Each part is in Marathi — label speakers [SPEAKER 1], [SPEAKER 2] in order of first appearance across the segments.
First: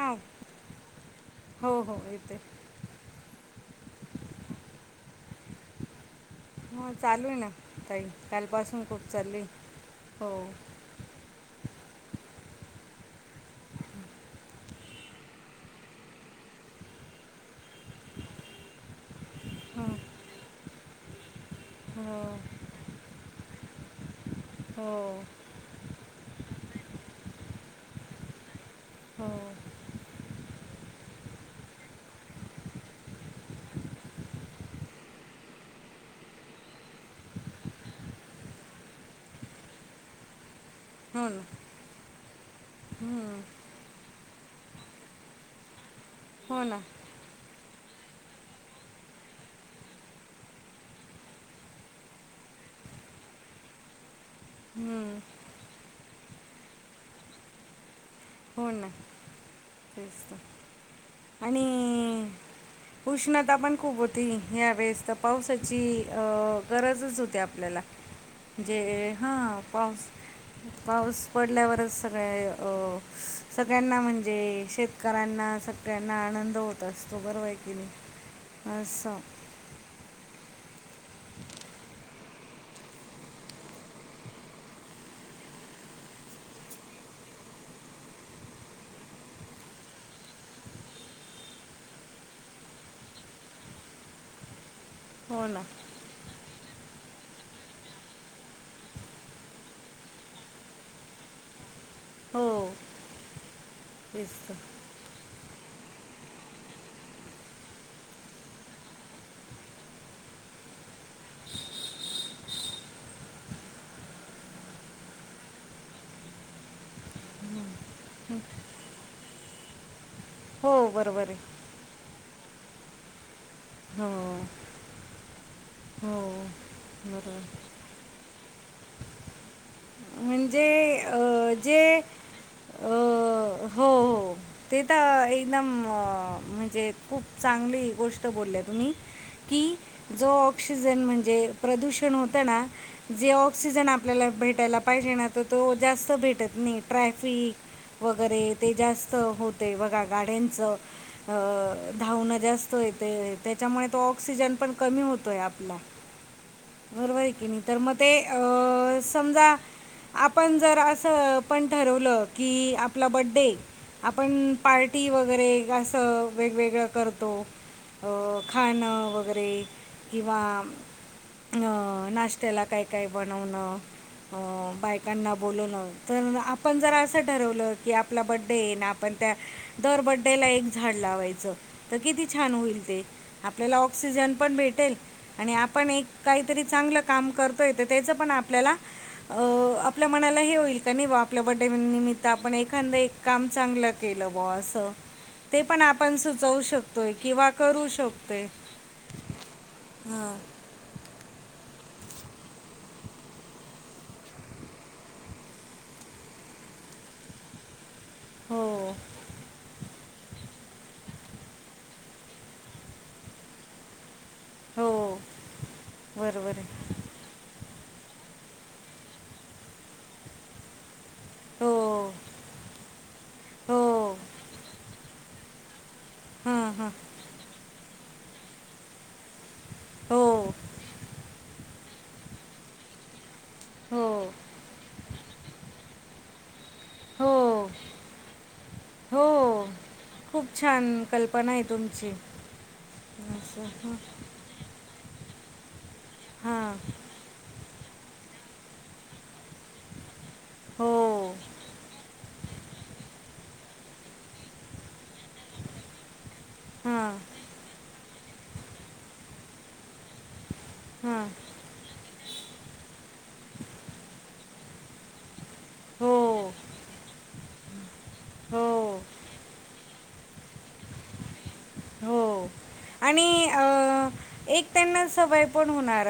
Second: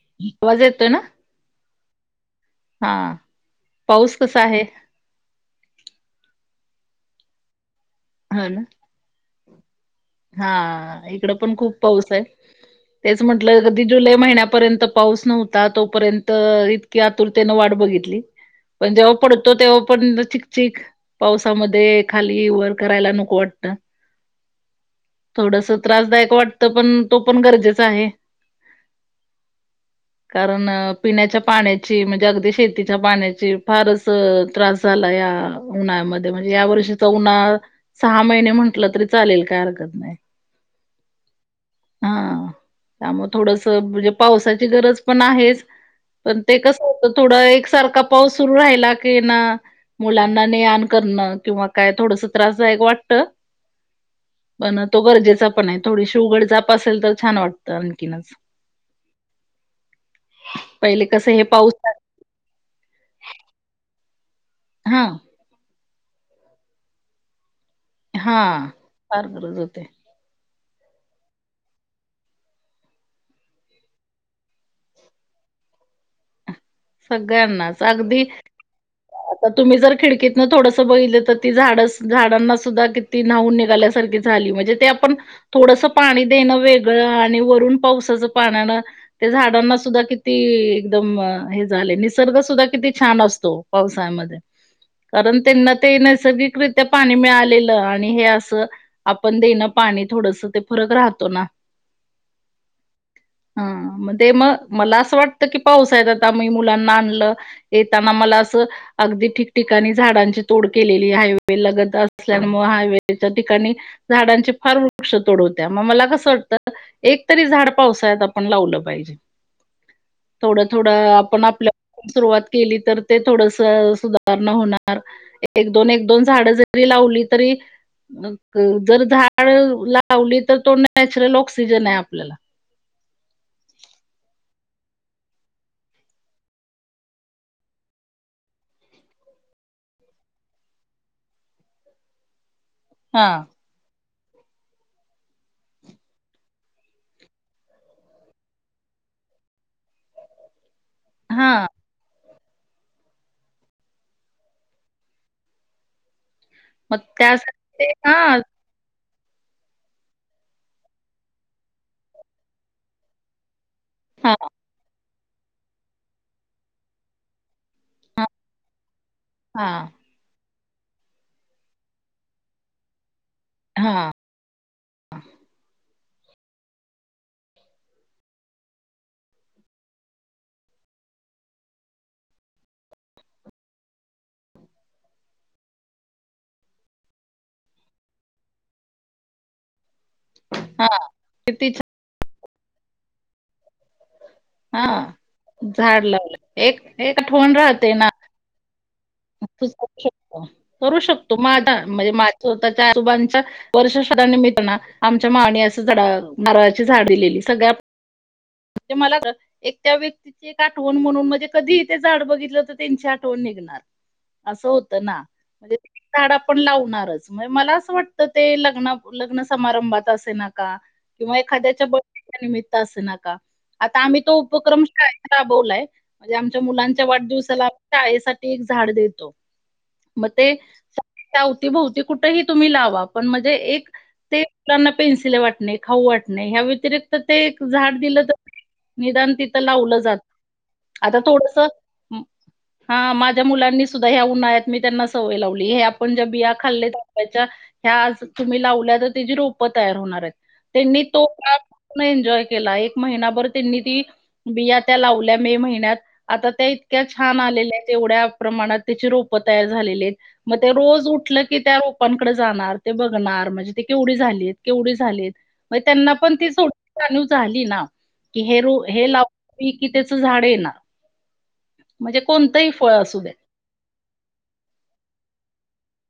[SPEAKER 1] हां
[SPEAKER 2] आवाज येतोय ना?
[SPEAKER 1] हो हो येतोय.
[SPEAKER 2] हा पाऊस कसा आहे?
[SPEAKER 1] हो चालू आहे ना. ताई
[SPEAKER 2] हो ना
[SPEAKER 1] कालपासून पाऊस चालू आहे हो.
[SPEAKER 2] हा इक इकड पण खूप पाऊस आहे. तेच म्हटलं कधी जुलै महिन्यापर्यंत पाऊस नव्हता तोपर्यंत इत की आतुरतेन वाट बघितली. पण जेव्हा पडतो तेव्हा
[SPEAKER 1] हं,
[SPEAKER 2] पण चिक - चिक. पावसामध्ये
[SPEAKER 1] हो
[SPEAKER 2] खाली वर करायला नको वाटत.
[SPEAKER 1] हो.
[SPEAKER 2] थोडस त्रासदायक वाटतं. पण तो पण गरजेचा आहे.
[SPEAKER 1] हो
[SPEAKER 2] कारण पिण्याच्या पाण्याची म्हणजे अगदी शेतीच्या पाण्याची फारच च त्रास झाला या उन्हाळ्यामध्ये म्हणजे या वर्षीचा उन्हाळा सहा महिने म्हटलं तरी चालेल काय हरकत नाही.
[SPEAKER 1] हो ना.
[SPEAKER 2] हा. त्यामुळ
[SPEAKER 1] हं,
[SPEAKER 2] थोडस म्हणजे पावसाची गरज पण आहेच. पण ते
[SPEAKER 1] हो ना
[SPEAKER 2] कसं होत थोडा एकसारखा पाऊस सुरू राहिला की ना मुलांना ने - आण करणं किंवा काय थोडस त्रासदायक वाटत पण तो
[SPEAKER 1] हं,
[SPEAKER 2] गरजेचा पण आहे. थोडीशी उघड झाक असेल तर छान वाटतं आणखीनच.
[SPEAKER 1] हो ना. तेच ते.
[SPEAKER 2] पहिले कसं हे पाऊसात
[SPEAKER 1] उष्णता पण खूप होती
[SPEAKER 2] हा
[SPEAKER 1] यावेेळेस तर पावसाची. ची गरजच होती आपल्याला
[SPEAKER 2] हा
[SPEAKER 1] जे
[SPEAKER 2] फार गरज
[SPEAKER 1] हा
[SPEAKER 2] होते.
[SPEAKER 1] पाऊस. पाऊस पडल्यावरच सगळ्या सगळ्यांना म्हणजे शेतकऱ्यांना सग. त्यांना आनंद होत असतो बरं
[SPEAKER 2] सगळ्यांनाच
[SPEAKER 1] कीने
[SPEAKER 2] अगदी
[SPEAKER 1] अस.
[SPEAKER 2] आता तुम्ही जर खिडकीतनं थोडंसं बघितलं तर ती झाड झाडांना सुद्धा किती नवून निघाल्यासारखी झाली म्हणजे. ते आपण थोडंस पाणी देणं वेगळं आणि वरून पावसाचं पाण्यानं. त्या झाडांना सुद्धा किती एकदम हे. झाले निसर्ग सुद्धा किती छान असतो पावसाळमध्ये. कारण
[SPEAKER 1] हो ना
[SPEAKER 2] त्यांना ते नैसर्गिकरित्या पाणी मिळालेलं आणि हे असं. आपण देणं पाणी थोडस ते फरक राहतो ना.
[SPEAKER 1] हो
[SPEAKER 2] हा मण
[SPEAKER 1] तेच
[SPEAKER 2] म
[SPEAKER 1] तर
[SPEAKER 2] मला असं वाटत कि पाऊस आहे आता. मी मुलांना आणलं येताना मला अस. अगदी ठिकठिकाणी झाडांची तोड केलेली हायवे लगत असल्यामुळे हायवेच्या ठिकाणी. झाडांचे फार वृक्ष तोडवत्या मग मला कसं वाटतं. एक तरी झाड पावसाळ्यात आपण लावलं पाहिजे. थोडं
[SPEAKER 1] हो
[SPEAKER 2] थोडं
[SPEAKER 1] बरोबर
[SPEAKER 2] आपण
[SPEAKER 1] आहे
[SPEAKER 2] आपल्या सुरुवात केली तर ते थोडस
[SPEAKER 1] हो
[SPEAKER 2] सुद्धा. होणार एक दोन एक
[SPEAKER 1] हो
[SPEAKER 2] दोन झाड जरी लावली
[SPEAKER 1] बरोबर
[SPEAKER 2] तरी. जर झाड लावली तर
[SPEAKER 1] म्हणजे
[SPEAKER 2] तो नॅचरल
[SPEAKER 1] अं,
[SPEAKER 2] ऑक्सिजन
[SPEAKER 1] जे
[SPEAKER 2] आहे आपल्याला.
[SPEAKER 1] अं, हो हो ते तर एकदम म्हणजे खूप चांगली गोष्ट बोलली तुम्ही. कि जो ऑक्सिजन म्हणजे प्रदूषण होत ना.
[SPEAKER 2] हा
[SPEAKER 1] जे ऑक्सिजन आपल्याला भेटायला पाहिजे ना तर तो जास्त भेटत नाही ट्रॅफिक. वगैरे ते जास्त होते बघा गाड्यांचं.
[SPEAKER 2] हा
[SPEAKER 1] धावणं जास्त येत त्याच्यामुळे तो ऑक्सिजन पण कमी होतोय आपला.
[SPEAKER 2] मग
[SPEAKER 1] बरोबर आहे की
[SPEAKER 2] त्यासाठी
[SPEAKER 1] नाही तर मग ते
[SPEAKER 2] हां,
[SPEAKER 1] अ समजा आपण जर असं पण ठरवलं की आपला बड्डे.
[SPEAKER 2] हां,
[SPEAKER 1] आपण पार्टी वगैरे. वेगवेगळं करतो
[SPEAKER 2] हां,
[SPEAKER 1] खाणं वगैरे.
[SPEAKER 2] हां,
[SPEAKER 1] किंवा नाश्त्याला काय काय बनवणं.
[SPEAKER 2] हा.
[SPEAKER 1] हो. बायकांना बोलवून तर आपण जर असं ठरवलं की आपला बड्डे येईन आपण त्या. दरबड्डे्याला एक झाड लावायचं तर किती छान होईल ते. आपल्याला ऑक्सिजन पण भेटेल. आणि आपण एक काहीतरी चांगलं काम करतोयेत त्याचं पण आपल्याला. आपल्या मनाला हे होईल
[SPEAKER 2] हां.
[SPEAKER 1] का नाही बा आपल्या
[SPEAKER 2] किती छान
[SPEAKER 1] बर््डेनिमित्त आपण एखादं एक काम चांगलं. कल बॉस. ते
[SPEAKER 2] हां,
[SPEAKER 1] पण
[SPEAKER 2] झाड
[SPEAKER 1] आपण
[SPEAKER 2] लावलं.
[SPEAKER 1] सुचवू
[SPEAKER 2] एक
[SPEAKER 1] शकतोय
[SPEAKER 2] एक
[SPEAKER 1] किंवा
[SPEAKER 2] आठवण
[SPEAKER 1] करू
[SPEAKER 2] राहते ना,
[SPEAKER 1] शकतोय.
[SPEAKER 2] तू करू
[SPEAKER 1] हां
[SPEAKER 2] शकतो करू शकतो माझा म्हणजे माझं होता त्या आजोबांचा. वर्षरानिमित्तानं आमच्या मावनी असं झाड मारळाची झाड दिलेली सगळ्या.
[SPEAKER 1] हो
[SPEAKER 2] ते मला तर एक. त्या व्यक्तीची एक आठवण म्हणून म्हणजे कधीही ते झाड बघितलं तर त्यांची आठवण निघणार. असं
[SPEAKER 1] हो
[SPEAKER 2] होतं ना म्हणजे झाडं
[SPEAKER 1] बरोबर
[SPEAKER 2] पण
[SPEAKER 1] आहे
[SPEAKER 2] लावणारच. मला असं वाटतं ते लग्ना लग्न समारंभात असे ना का. किंवा
[SPEAKER 1] हो
[SPEAKER 2] एखाद्याच्या [unintelligible] निमित्त असं ना का. आता
[SPEAKER 1] हो
[SPEAKER 2] आम्ही तो उपक्रम शाळेेत राबवलाय म्हणजे आमच्या
[SPEAKER 1] हां हां
[SPEAKER 2] मुलांच्या वाढदिवसाला शाळेसाठी एक झाड देतो.
[SPEAKER 1] हो
[SPEAKER 2] मग ते [unintelligible] अवतीभवती कुठेही तुम्ही लावा. पण म्हणजे एक
[SPEAKER 1] हो
[SPEAKER 2] तेलाना पेन्सिल वाटणे, खाऊ वाटणे, ह्या व्यतिरिक्त तर
[SPEAKER 1] हो
[SPEAKER 2] ते एक झाड दिलं तर
[SPEAKER 1] हो
[SPEAKER 2] निदान तिथ लावलं जात.
[SPEAKER 1] खूप छान
[SPEAKER 2] आता
[SPEAKER 1] कल्पना
[SPEAKER 2] थोडस
[SPEAKER 1] आहे तुमची
[SPEAKER 2] हा माझ्या
[SPEAKER 1] असं
[SPEAKER 2] मुलांनी
[SPEAKER 1] हां
[SPEAKER 2] सुद्धा ह्या उन्हाळ्यात मी त्यांना सवय लावली हे आपण ज्या बिया खाल्
[SPEAKER 1] हां
[SPEAKER 2] ह्या आज तुम्ही लावल्या तर त्याची रोप तयार होणार आहेत.
[SPEAKER 1] हो
[SPEAKER 2] त्यांनी तो काळ पूर्ण एन्जॉय केला एक महिनाभर त्यांनी ती बिया त्या लावल्या मे महिन्यात आता त्या इतक्या
[SPEAKER 1] हां
[SPEAKER 2] छान आलेल्या आहेत एवढ्या प्रमाणात त्याची रोपं तयार झालेली आहेत मग ते रोज
[SPEAKER 1] हां
[SPEAKER 2] उठलं की त्या रोपानकडे जाणार ते बघणार म्हणजे ते केवढी झालीत केवढी झालीत मग त्यांना
[SPEAKER 1] हो
[SPEAKER 2] पण ती सोड जाणीव झाली ना? कि हे र
[SPEAKER 1] हो
[SPEAKER 2] हे लवलं कि त्याच झाड येणार.
[SPEAKER 1] हो
[SPEAKER 2] म्हणजे कोणतंही फळ असू
[SPEAKER 1] आणि
[SPEAKER 2] दे.
[SPEAKER 1] अ एक त्यांना सवय पण होणार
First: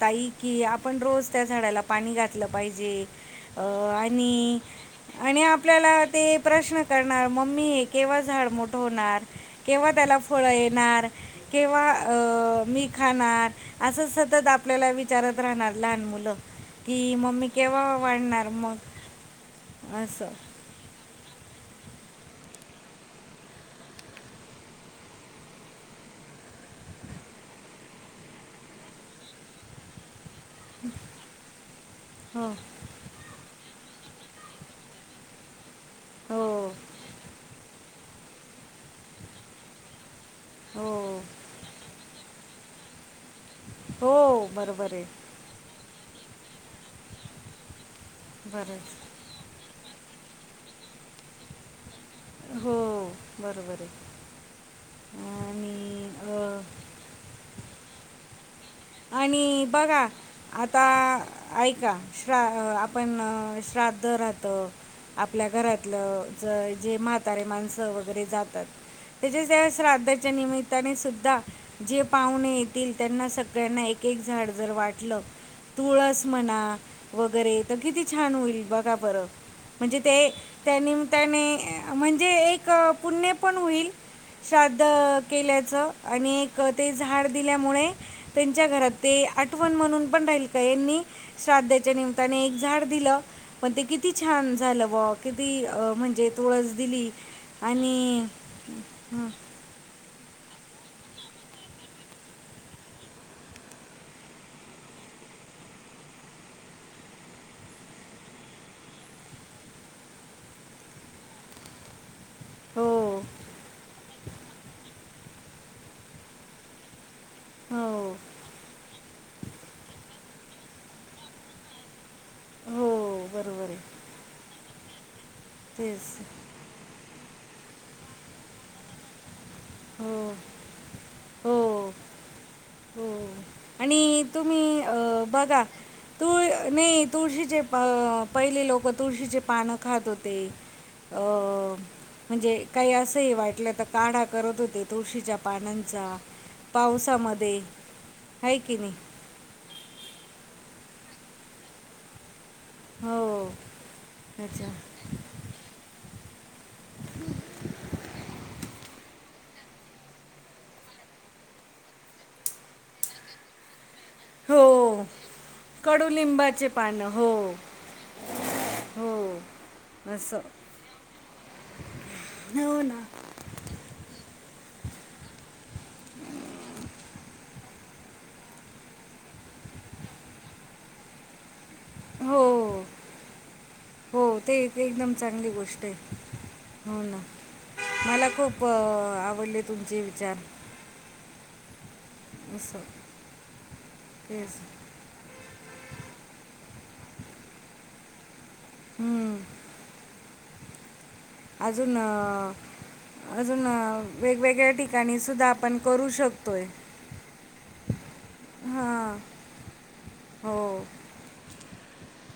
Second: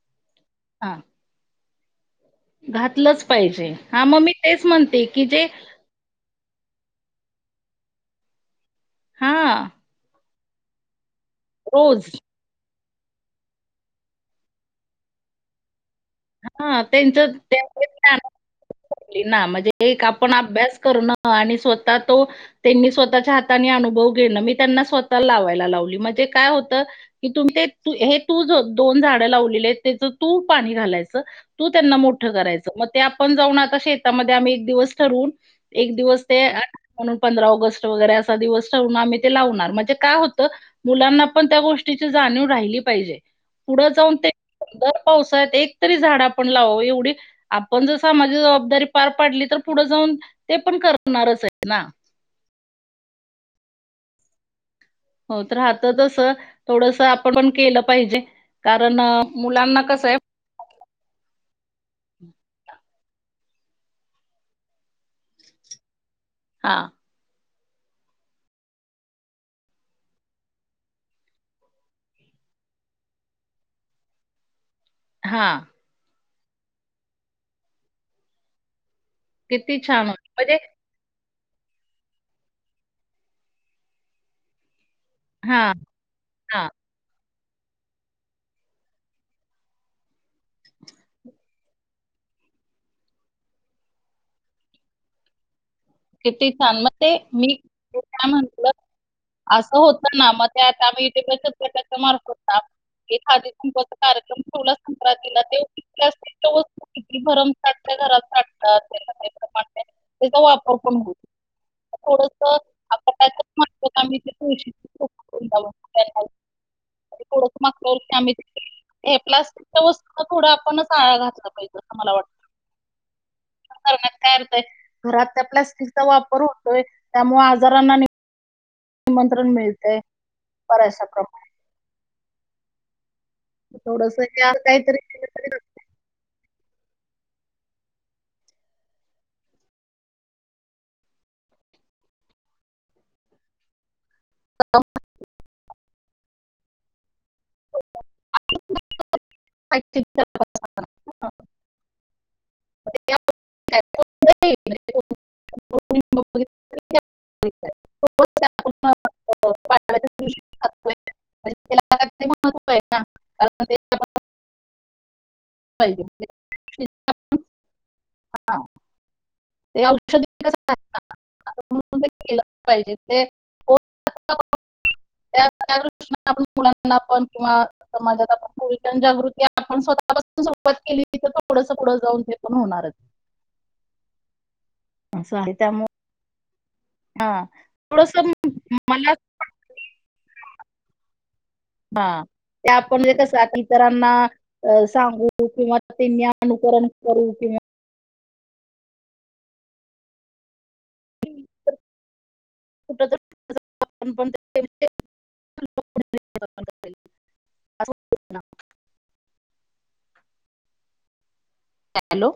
[SPEAKER 1] ताई की
[SPEAKER 2] हा
[SPEAKER 1] आपण रोज त्या झाडाला पाणी घातलं पाहिजे
[SPEAKER 2] घातलंच पाहिजे. हां मग मी
[SPEAKER 1] आणि
[SPEAKER 2] तेच म्हणते की
[SPEAKER 1] आणि
[SPEAKER 2] जे
[SPEAKER 1] आपल्याला ते प्रश्न करणार मम्मी हे केव्हा झाड मोठ होणार?,
[SPEAKER 2] हां
[SPEAKER 1] केव्हा त्याला फळ येणार? किंवा
[SPEAKER 2] रोज
[SPEAKER 1] मी अं खाणार असं सतत आपल्याला विचारत राहणार लहान मुलं
[SPEAKER 2] हां,
[SPEAKER 1] की
[SPEAKER 2] त्यांचं
[SPEAKER 1] मम्मी
[SPEAKER 2] त्यावेळेस
[SPEAKER 1] केव्हा
[SPEAKER 2] ज्ञान
[SPEAKER 1] वाढणार मग?
[SPEAKER 2] ना म्हणजे एक
[SPEAKER 1] असं
[SPEAKER 2] आपण अभ्यास करणं आणि स्वतः तो त्यांनी स्वतःच्या हाताने अनुभव घेणं मी त्यांना स्वतः लावायला लावली म्हणजे काय होतं कि तुम ते हे तू दोन झाडं लावलेली त्याच तू पाणी घालायचं तू त्यांना मोठं
[SPEAKER 1] हो
[SPEAKER 2] करायचं मग ते आपण जाऊन आता शेतं तामध्ये आम्ही एक दिवस ठरून एक दिवस
[SPEAKER 1] हो
[SPEAKER 2] ते अट म्हणून पंधरा ऑगस्ट वगैरे असा दिवस ठेवून आम्ही ते लावणार म्हणजे काय होतं
[SPEAKER 1] हो
[SPEAKER 2] मुलांना पण त्या गोष्टी जाणीव राहिली पाहिजे पुढं
[SPEAKER 1] हो
[SPEAKER 2] जाऊन ते
[SPEAKER 1] बरोबर आहे
[SPEAKER 2] [unintelligible] एक तरी झाड आपण लावाव एवढी आपण जर सामाज्याची जबाबदारी
[SPEAKER 1] बरंच
[SPEAKER 2] पार पडली तर पुढे जाऊन ते पण करणारच आहेत ना.
[SPEAKER 1] हो बरोबर आहे.
[SPEAKER 2] हो तर आता
[SPEAKER 1] आणि
[SPEAKER 2] तस
[SPEAKER 1] अ,
[SPEAKER 2] थोडस आपण पण केलं पाहिजे कारण
[SPEAKER 1] आणि
[SPEAKER 2] मुलांना
[SPEAKER 1] बघा
[SPEAKER 2] कसं आहे
[SPEAKER 1] आता ऐका श्रा आपण श्राद्ध राहतं आपल्या घरातलं ज
[SPEAKER 2] हा
[SPEAKER 1] जे म्हातारे माणसं वगैरे जातात. त्याच्या ज्या श्राद्धाच्या निमित्ताने सुद्धा जे पाहुणे येतील त्यांना स त्यांना एक एक झाड जर वाटलं
[SPEAKER 2] हा
[SPEAKER 1] तुळस म्हणा वगैरे तर किती छान होईल बघा बरं
[SPEAKER 2] किती
[SPEAKER 1] म्हणजे
[SPEAKER 2] छान
[SPEAKER 1] ते
[SPEAKER 2] होईल म्हणजे
[SPEAKER 1] त्यांनी त्याने म्हणजे एक पुण्य पण होईल श्राद्ध अ..
[SPEAKER 2] हा
[SPEAKER 1] केल्याचं आणि एक
[SPEAKER 2] हा
[SPEAKER 1] ते झाड दिल्यामुळे त्यांच्या घरात ते आठवण म्हणून पण राहिल का यांनी श्राद्धाच्या निमित्याने एक झाड दिलं, पण ते किती छान झालं वा.. किती म्हणजे
[SPEAKER 2] किती
[SPEAKER 1] तुळस
[SPEAKER 2] छान मग
[SPEAKER 1] दिली
[SPEAKER 2] ते मी
[SPEAKER 1] आणि
[SPEAKER 2] काय म्हंटलं असं होतं ना मग ते आता आम्ही इथ बचत गटाच्या मार्फत ना एखादी कुंकवाचा कार्यक्रम ठेवला संक्रांतीला ते [unintelligible] किती भरमसाठ त्या घरात साठतात [unintelligible] त्याचा वापर
[SPEAKER 1] हो
[SPEAKER 2] [unintelligible] [unintelligible] थोडस मागच्या
[SPEAKER 1] हो
[SPEAKER 2] वर्षी आम्ही हे प्लास्टिकच्या वस्तूना थोडं आपण आळा घातला पाहिजे अस मला वाटतं.
[SPEAKER 1] हो बरोबर आहे
[SPEAKER 2] करण्यात काय अर्थ आहे. घरात त्या प्लास्टिकचा
[SPEAKER 1] तेच
[SPEAKER 2] वापर होतोय त्यामुळे आजारांना निमंत्रण मिळतय
[SPEAKER 1] हो
[SPEAKER 2] [unintelligible]
[SPEAKER 1] हो हो
[SPEAKER 2] थोडंसं
[SPEAKER 1] आणि
[SPEAKER 2] हे असं
[SPEAKER 1] तुम्ही अ
[SPEAKER 2] काहीतरी केलं तरी
[SPEAKER 1] बघा तुळ नाही तुळशीचे अ- पहिले लोक तुळशीचे पानं खात होते. अ... म्हणजे काही असंही वाटलं तर काढा करत होते तुळशीच्या पानांचा पावसामध्ये हाय की नाही.
[SPEAKER 2] [unintelligible]
[SPEAKER 1] हो... अच्छा.
[SPEAKER 2] [unintelligible] पांटलाच्या [unintelligible] नन महत्व आहे ना, कारण ते आपण
[SPEAKER 1] हो...
[SPEAKER 2] पाहिजे
[SPEAKER 1] कडुलिंबाचे पान हो हो
[SPEAKER 2] ते औषधी
[SPEAKER 1] असं.
[SPEAKER 2] कसं आहे ना, आता म्हणून ते
[SPEAKER 1] [inaudible]
[SPEAKER 2] केलं पाहिजे
[SPEAKER 1] ना
[SPEAKER 2] ते [unintelligible] त्या दृष्टीन आपण मुलांना पण किंवा समाजात आपण कुल्टान जागृती आपण स्वतःपासून सुरवात केलीत थोडसं पुढं जाऊन ते
[SPEAKER 1] हो
[SPEAKER 2] पण होणारच.
[SPEAKER 1] हो ते-ते एकदम
[SPEAKER 2] असं
[SPEAKER 1] चांगली
[SPEAKER 2] त्यामुळे
[SPEAKER 1] गोष्ट आहे. हो ना.
[SPEAKER 2] हां.
[SPEAKER 1] मला
[SPEAKER 2] थोडंसं
[SPEAKER 1] खूप
[SPEAKER 2] मला
[SPEAKER 1] आवडले तुमचे विचार.
[SPEAKER 2] हा ते
[SPEAKER 1] असं
[SPEAKER 2] आपण म्हणजे कस आपण इतरांना
[SPEAKER 1] तेच
[SPEAKER 2] सांगू. तू किंवा त्यांनी अनुकरण करू किंवा
[SPEAKER 1] हंम्म.
[SPEAKER 2] तर
[SPEAKER 1] अजून अं
[SPEAKER 2] कुठेतरी
[SPEAKER 1] अजून
[SPEAKER 2] आपण पण
[SPEAKER 1] वेगवेगळ्या
[SPEAKER 2] ते
[SPEAKER 1] ठिकाणी सुद्धा आपण करू शकतोय.
[SPEAKER 2] असं [unintelligible]
[SPEAKER 1] हम्म हो.
[SPEAKER 2] हॅलो!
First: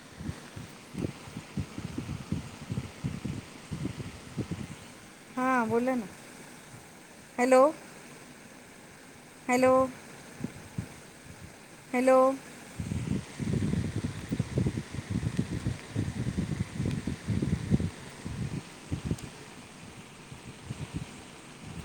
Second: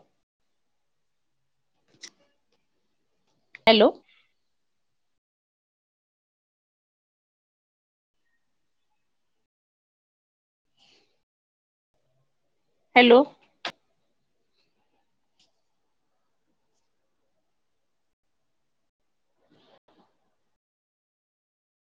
[SPEAKER 2] हॅलो!
[SPEAKER 1] हां बोला ना. हॅलो! हॅलो! हॅलो!
[SPEAKER 2] हॅलो!